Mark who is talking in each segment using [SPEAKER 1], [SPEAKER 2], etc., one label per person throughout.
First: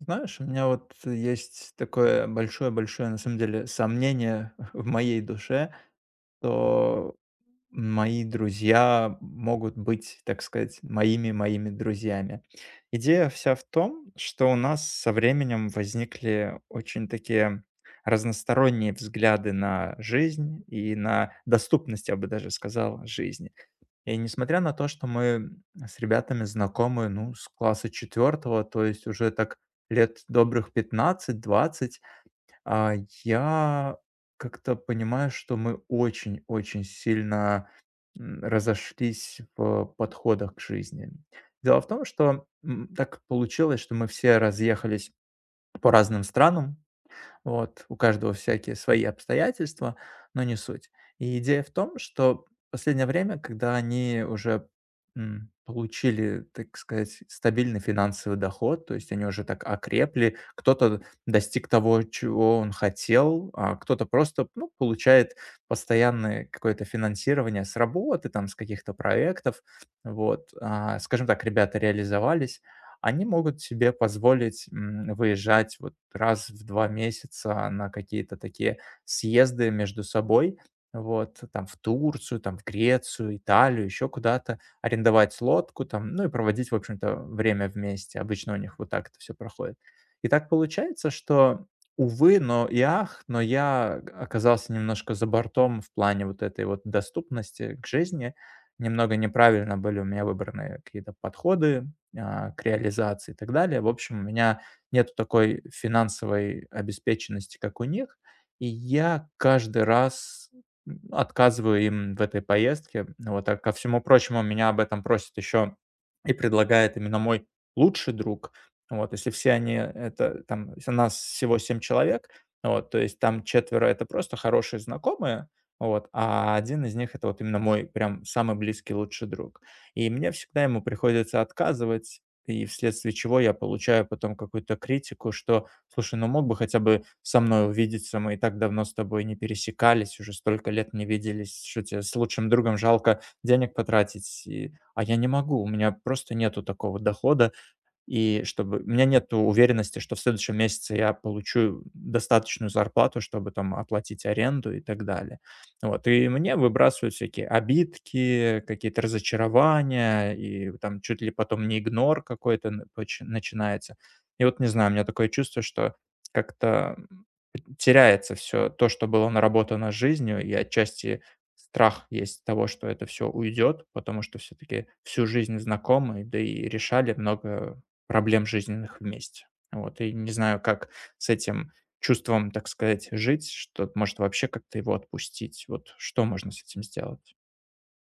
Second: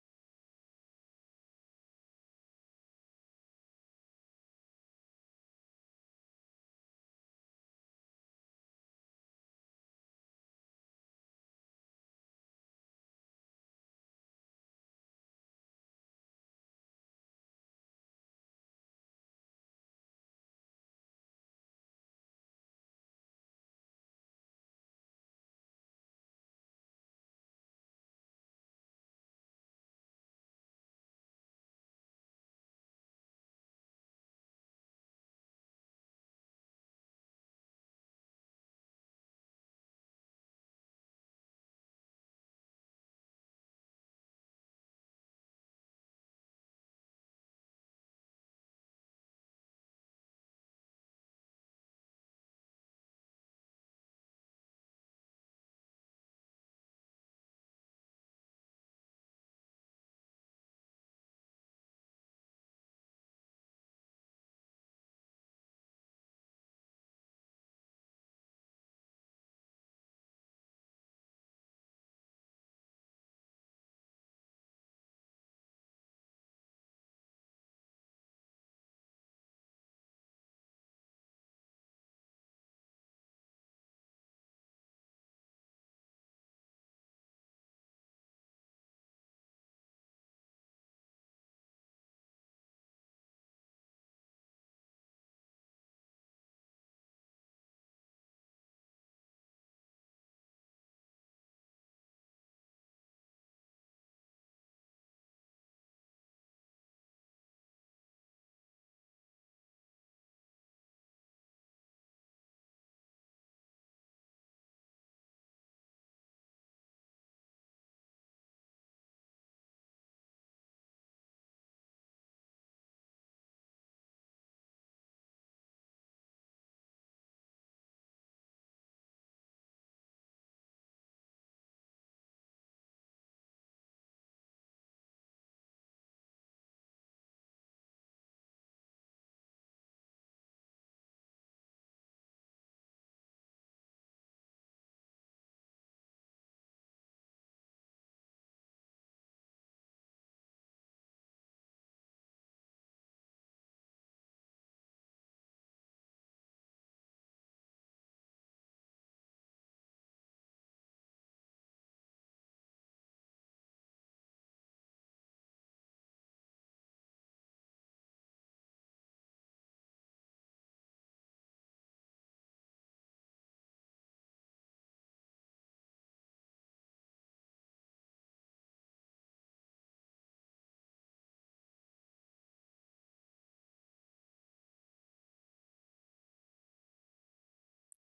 [SPEAKER 1] Знаешь, у меня вот есть такое большое-большое, на самом деле, сомнение в моей душе, что мои друзья могут быть, так сказать, моими-моими друзьями. Идея вся в том, что у нас со временем возникли очень такие разносторонние взгляды на жизнь и на доступность, я бы даже сказал, жизни. И несмотря на то, что мы с ребятами знакомы, ну, с класса четвертого, то есть уже так лет добрых 15-20, а, я как-то понимаю, что мы очень-очень сильно разошлись в подходах к жизни. Дело в том, что так получилось, что мы все разъехались по разным странам, вот. У каждого всякие свои обстоятельства, но не суть. И идея в том, что в последнее время, когда они уже получили, так сказать, стабильный финансовый доход, то есть они уже так окрепли, кто-то достиг того, чего он хотел, а кто-то просто ну, получает постоянное какое-то финансирование с работы, там, с каких-то проектов, вот, скажем так, ребята реализовались, они могут себе позволить, выезжать вот раз в 2 месяца на какие-то такие съезды между собой. Вот, там в Турцию, там в Грецию, Италию, еще куда-то, арендовать лодку там, ну и проводить, в общем-то, время вместе. Обычно у них вот так это все проходит. И так получается, что, увы, но и ах, но я г оказался немножко за бортом в плане вот этой вот доступности к жизни. Немного неправильно были у меня выбраны какие-то подходы к реализации и так далее. В общем, у меня нету такой финансовой обеспеченности, как у них, и я каждый раз отказываю им в этой поездке. Ну вот, а ко всему прочему, меня об этом просит еще и предлагает именно мой лучший друг. Вот, если все они, это там, у нас всего семь человек, вот, то есть там четверо это просто хорошие знакомые, вот, а один из них это вот именно мой прям самый близкий лучший друг. И мне всегда ему приходится отказывать, и вследствие чего я получаю потом какую-то критику, что, слушай, ну мог бы хотя бы со мной увидеться, мы и так давно с тобой не пересекались, уже столько лет не виделись, что тебе с лучшим другом жалко денег потратить, а я не могу, у меня просто нету такого дохода, и чтобы у меня нет уверенности, что в следующем месяце я получу достаточную зарплату, чтобы там оплатить аренду и так далее. Вот. И мне выбрасывают всякие обидки, какие-то разочарования, и там чуть ли потом не игнор какой-то начинается. И вот не знаю, у меня такое чувство, что как-то теряется все то, что было наработано жизнью, и отчасти страх есть того, что это все уйдет, потому что все-таки всю жизнь знакомы, да и решали много проблем жизненных вместе. Вот, и не знаю, как с этим чувством, так сказать, жить, что может вообще как-то его отпустить. Вот что можно с этим сделать?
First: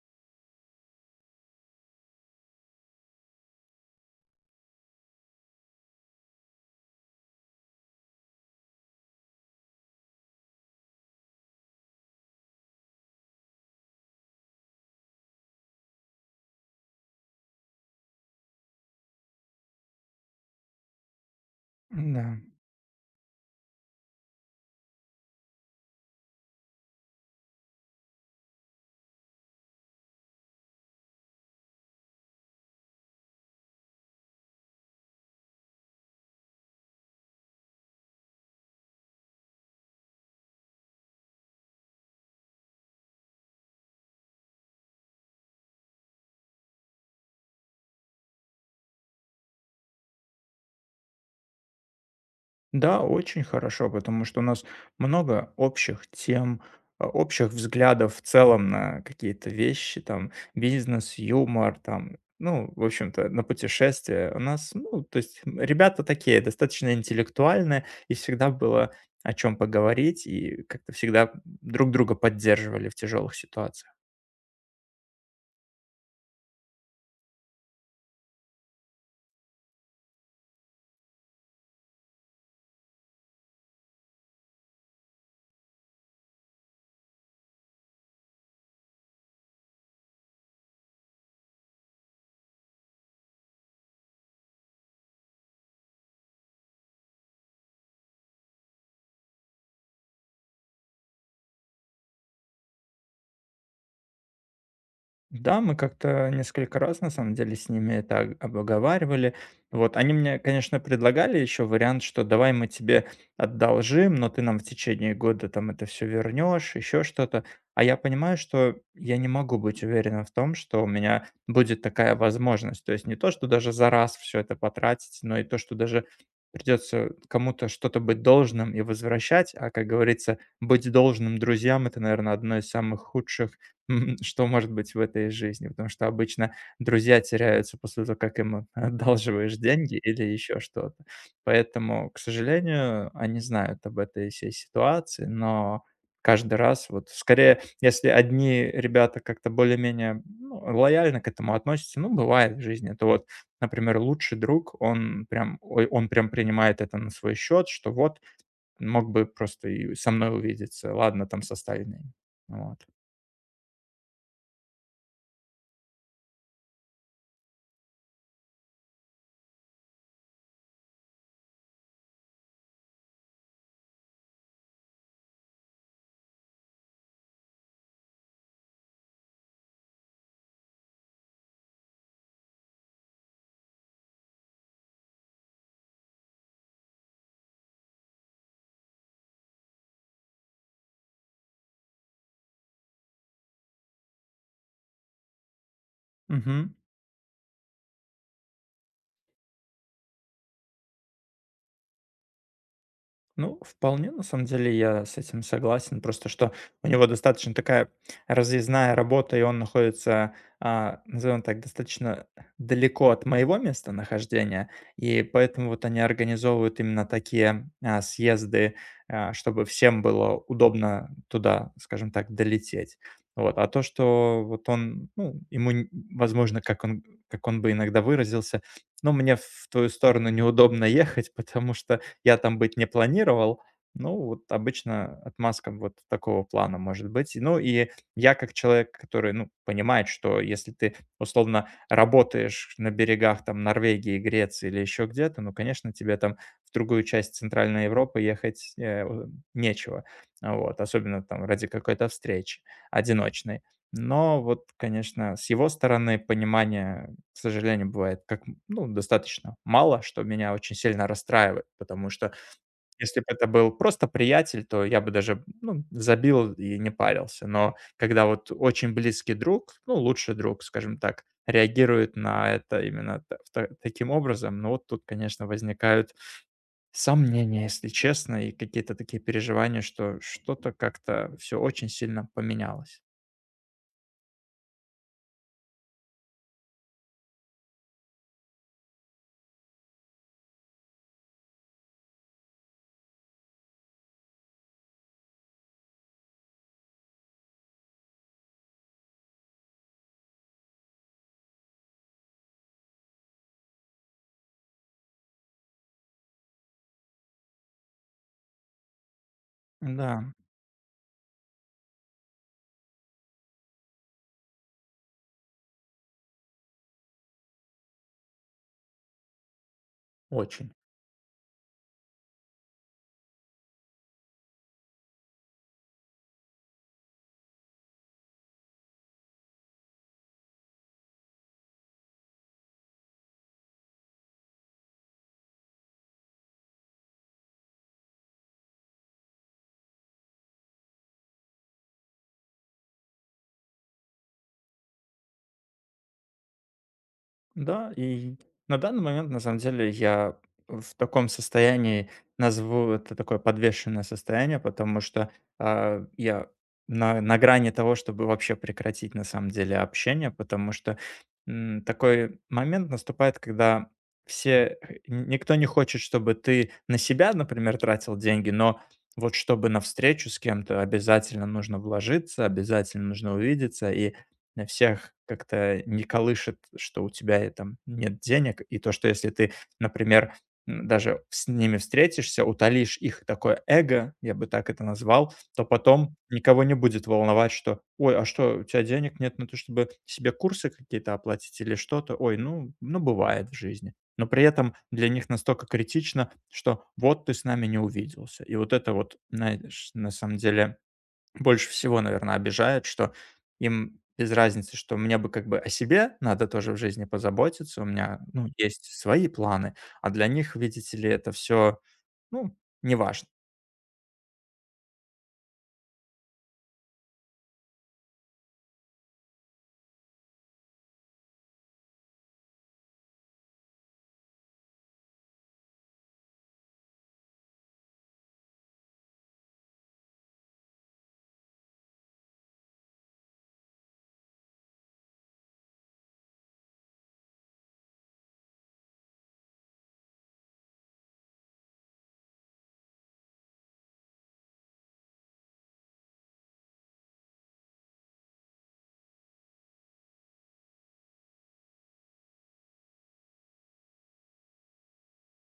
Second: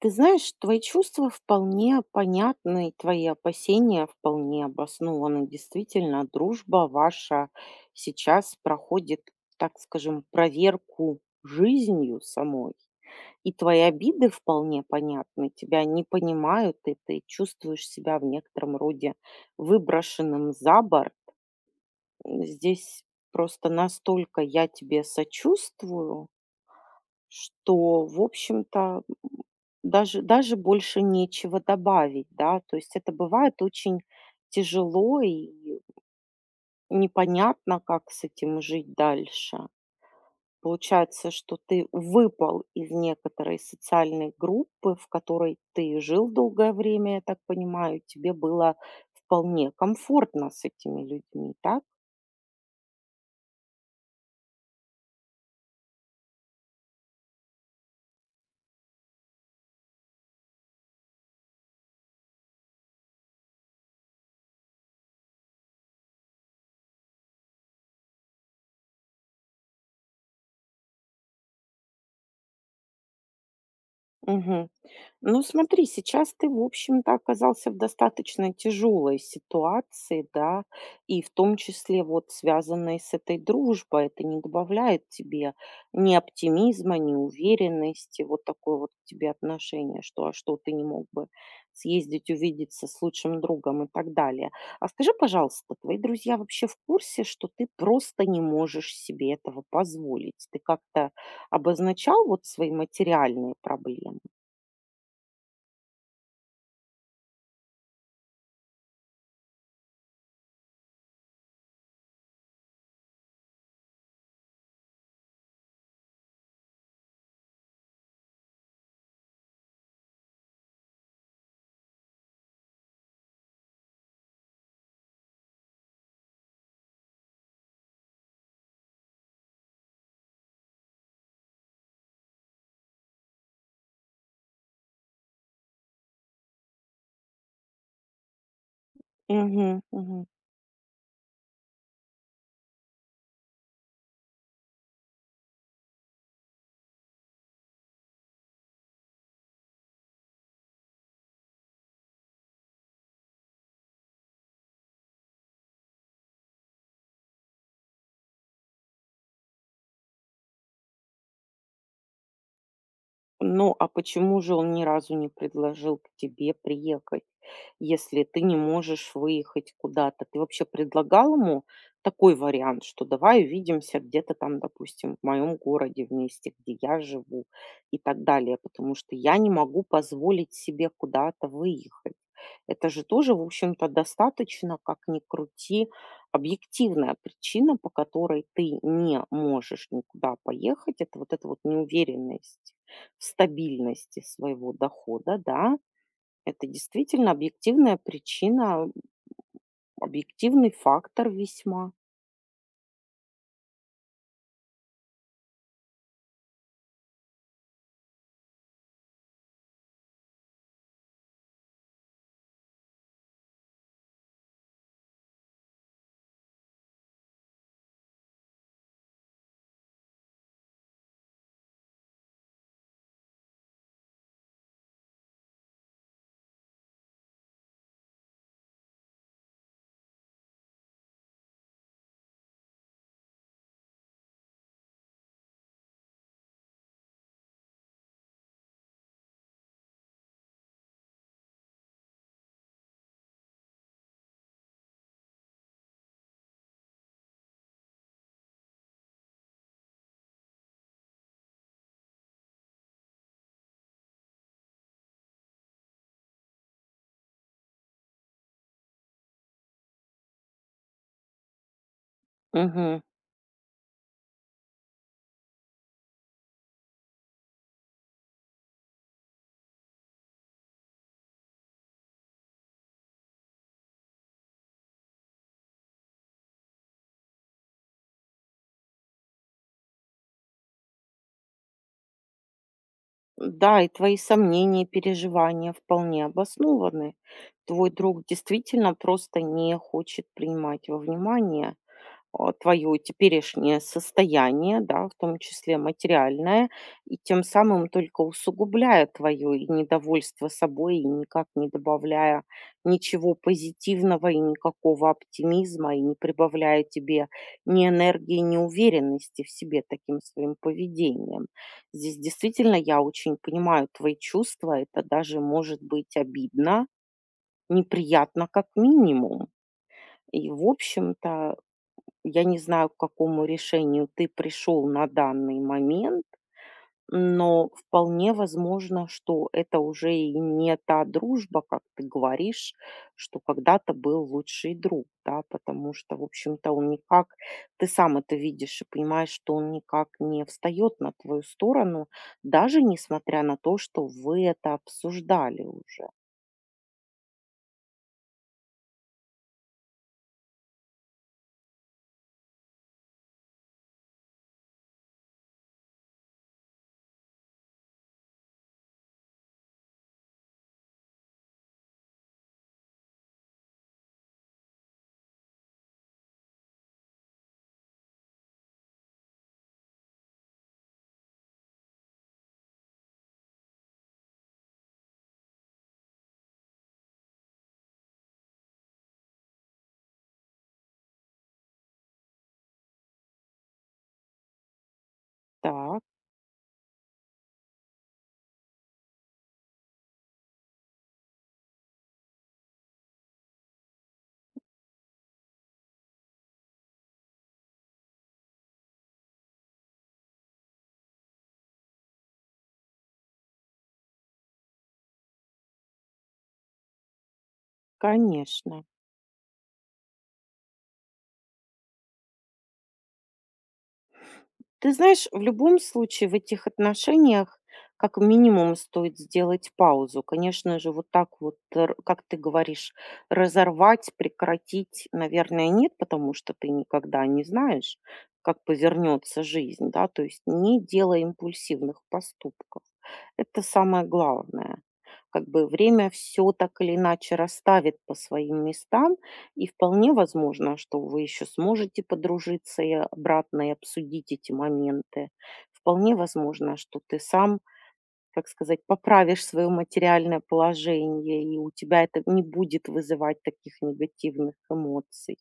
[SPEAKER 2] Ты знаешь, твои чувства вполне понятны, и твои опасения вполне обоснованы. Действительно, дружба ваша сейчас проходит, так скажем, проверку жизнью самой. И твои обиды вполне понятны, тебя не понимают, и ты чувствуешь себя в некотором роде выброшенным за борт.
[SPEAKER 1] Да.
[SPEAKER 2] Здесь просто настолько я тебе сочувствую, что, в общем-то, даже больше нечего добавить, да, то есть это бывает очень тяжело и непонятно, как с этим жить дальше. Получается, что ты выпал из некоторой социальной группы, в которой ты жил долгое время, я так понимаю, тебе было вполне комфортно с этими людьми, так?
[SPEAKER 1] Да, очень хорошо, потому что у нас много общих тем, общих взглядов в целом на какие-то вещи, там, бизнес, юмор, там, ну, в общем-то, на путешествия. У нас, ну, то есть ребята такие, достаточно интеллектуальные, и всегда было о чем поговорить, и как-то всегда друг друга поддерживали в тяжелых ситуациях.
[SPEAKER 2] Мгм. Ну, смотри, сейчас ты, в общем-то, оказался в достаточно тяжелой ситуации, да, и в том числе вот связанной с этой дружбой. Это не добавляет тебе ни оптимизма, ни уверенности, вот такое вот к тебе отношение, что а что ты не мог бы съездить, увидеться с лучшим другом и так далее. А скажи, пожалуйста, твои друзья вообще в курсе, что ты просто не можешь себе этого позволить? Ты как-то обозначал вот свои материальные проблемы?
[SPEAKER 1] Да, мы как-то несколько раз, на самом деле, с ними это обговаривали. Вот, они мне, конечно, предлагали еще вариант, что давай мы тебе одолжим, но ты нам в течение года там это все вернешь, еще что-то. А я понимаю, что я не могу быть уверенным в том, что у меня будет такая возможность. То есть не то, что даже за раз все это потратить, но и то, что даже придется кому-то что-то быть должным и возвращать. А, как говорится, быть должным друзьям — это, наверное, одно из самых худших что может быть в этой жизни? Потому что обычно друзья теряются после того, как им одалживаешь
[SPEAKER 2] Мгм,
[SPEAKER 1] деньги
[SPEAKER 2] мгм.
[SPEAKER 1] или еще что-то. Поэтому, к сожалению, они знают об этой всей ситуации, но каждый раз вот скорее, если одни ребята как-то более-менее ну, лояльно к этому относятся, ну, бывает в жизни, то вот, например, лучший друг, он прям, ой, он прям принимает это на свой счет, что вот мог бы просто и со мной увидеться, ладно, там со остальными. Вот.
[SPEAKER 2] Ну, а почему же он ни разу не предложил к тебе приехать, если ты не можешь выехать куда-то? Ты вообще предлагал ему такой вариант, что давай увидимся где-то там, допустим, в моем городе вместе, где я живу и так далее, потому что я не могу позволить себе куда-то выехать. Это же тоже, в общем-то, достаточно, как ни крути, объективная причина, по которой ты не можешь никуда поехать. Это вот эта вот неуверенность в стабильности своего дохода, да. Это
[SPEAKER 1] Мгм.
[SPEAKER 2] действительно объективная причина, объективный фактор весьма.
[SPEAKER 1] Ну, вполне, на самом деле, я с этим согласен. Просто что у него достаточно такая разъездная работа, и он находится, назовем так, достаточно далеко от моего местонахождения. И поэтому вот они организовывают именно такие съезды, чтобы всем было удобно туда, скажем так, долететь. Вот. А то, что вот он, ну, ему, возможно, как он бы иногда выразился, но мне в твою сторону неудобно ехать, потому что я там быть не планировал. Ну, вот обычно отмазка вот такого плана может быть. Ну, и я как человек, который, ну, понимает, что если ты, условно, работаешь на берегах там Норвегии, Греции или еще где-то, ну, конечно, тебе там в другую часть Центральной Европы ехать нечего. А вот, особенно там ради какой-то встречи одиночной. Но вот, конечно, с его стороны понимание к сожалению, бывает как, ну, достаточно мало, что меня очень сильно расстраивает, потому что
[SPEAKER 2] Мгм.
[SPEAKER 1] если бы это был просто приятель, то я бы даже, ну, забил и не парился. Но когда вот очень близкий друг, ну, лучший друг, скажем так, реагирует на это именно таким образом, ну, вот тут, конечно, возникают сомнения, если честно, и какие-то такие переживания, что что-то как-то все очень сильно поменялось.
[SPEAKER 2] Да, и твои сомнения, и переживания вполне обоснованы. Твой друг действительно просто не хочет принимать во внимание твое теперешнее состояние, да, в том числе материальное, и тем самым только усугубляя твое и недовольство собой, и никак не добавляя ничего позитивного и никакого оптимизма, и не прибавляя тебе ни энергии, ни уверенности в себе таким
[SPEAKER 1] Да,
[SPEAKER 2] своим поведением. Здесь действительно я очень понимаю твои чувства, это даже может быть обидно, неприятно как минимум. И, в
[SPEAKER 1] очень.
[SPEAKER 2] общем-то, я не знаю, к какому решению ты пришел на данный момент, но вполне возможно, что это уже и не та дружба, как ты говоришь, что когда-то был лучший друг, да, потому что, в общем-то, он никак, ты сам это видишь и понимаешь, что он никак не встает на твою сторону, даже несмотря на то, что вы это обсуждали уже.
[SPEAKER 1] Да, и на данный момент, на самом деле, я в таком состоянии, назову это такое подвешенное состояние, потому что я на грани того, чтобы вообще прекратить, на самом деле, общение, потому что такой момент наступает, когда все, никто не хочет, чтобы ты на себя, например, тратил деньги, но вот чтобы на встречу с кем-то обязательно нужно вложиться, обязательно нужно увидеться, и на всех как-то не колышет, что у тебя и там нет денег, и то, что если ты, например, даже с ними встретишься, утолишь их такое эго, я бы так это назвал, то
[SPEAKER 2] Так,
[SPEAKER 1] потом никого не будет волновать, что, ой, а что, у тебя денег нет на то, чтобы себе курсы какие-то оплатить или что-то, ой, ну, бывает в жизни. Но при этом для них настолько критично, что вот ты с нами не увиделся. И вот это вот, знаешь, на самом деле больше всего, наверное, обижает, что им без разницы, что мне бы как бы о себе надо тоже в жизни позаботиться, у меня, ну,
[SPEAKER 2] конечно.
[SPEAKER 1] есть свои планы, а для них, видите ли, это все, ну, неважно.
[SPEAKER 2] Ты знаешь, в любом случае в этих отношениях как минимум стоит сделать паузу. Конечно же, вот так вот, как ты говоришь, разорвать, прекратить, наверное, нет, потому что ты никогда не знаешь, как повернется жизнь, да, то есть не делай импульсивных поступков. Это самое главное. Как бы время все так или иначе расставит по своим местам, и вполне возможно, что вы еще сможете подружиться и обратно, и обсудить эти моменты. Вполне возможно, что ты сам, как сказать, поправишь свое материальное положение, и у тебя это не будет вызывать таких негативных эмоций.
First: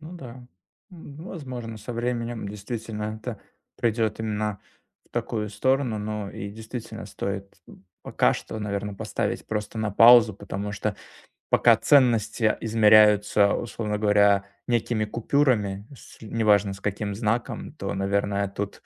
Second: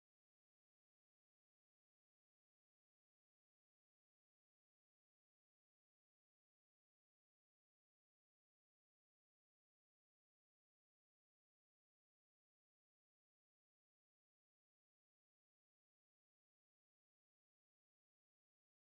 [SPEAKER 1] Ну да, возможно, со временем действительно это придет именно в такую сторону, ну и действительно стоит пока что, наверное, поставить просто на паузу, потому что пока ценности измеряются, условно говоря, некими купюрами, с неважно с каким знаком, то, наверное, тут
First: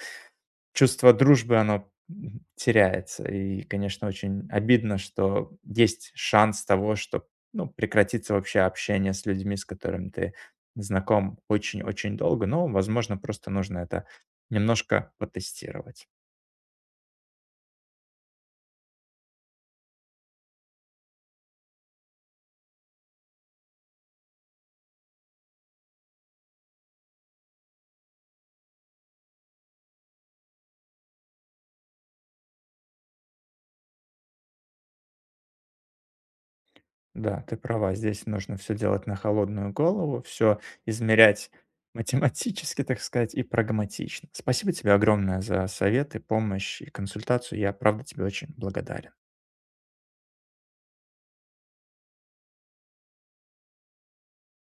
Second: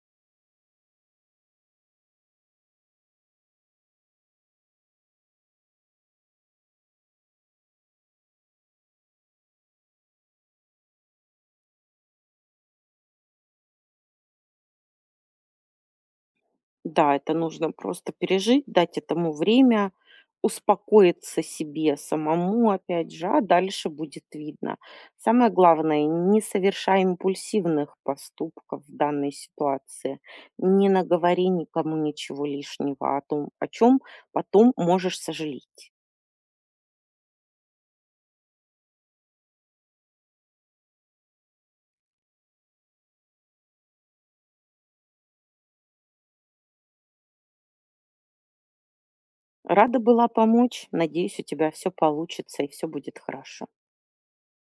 [SPEAKER 1] чувство дружбы, оно теряется. И, конечно, очень обидно, что есть шанс того, что ну, прекратится вообще общение с людьми, с которыми ты знаком очень-очень долго. Но, возможно, просто нужно это немножко потестировать.
[SPEAKER 2] Да, это нужно просто пережить, дать этому время, успокоиться себе самому, опять же, а дальше будет видно. Самое главное, не совершай импульсивных поступков в данной ситуации, не наговори никому ничего лишнего о том, о чем потом можешь сожалеть.
[SPEAKER 1] Да, ты права, здесь нужно все делать на холодную голову, все измерять математически, так сказать, и прагматично. Спасибо тебе огромное за советы, помощь и консультацию. Я, правда, тебе очень благодарен.
[SPEAKER 2] Рада была помочь, надеюсь, у тебя все получится и все будет хорошо.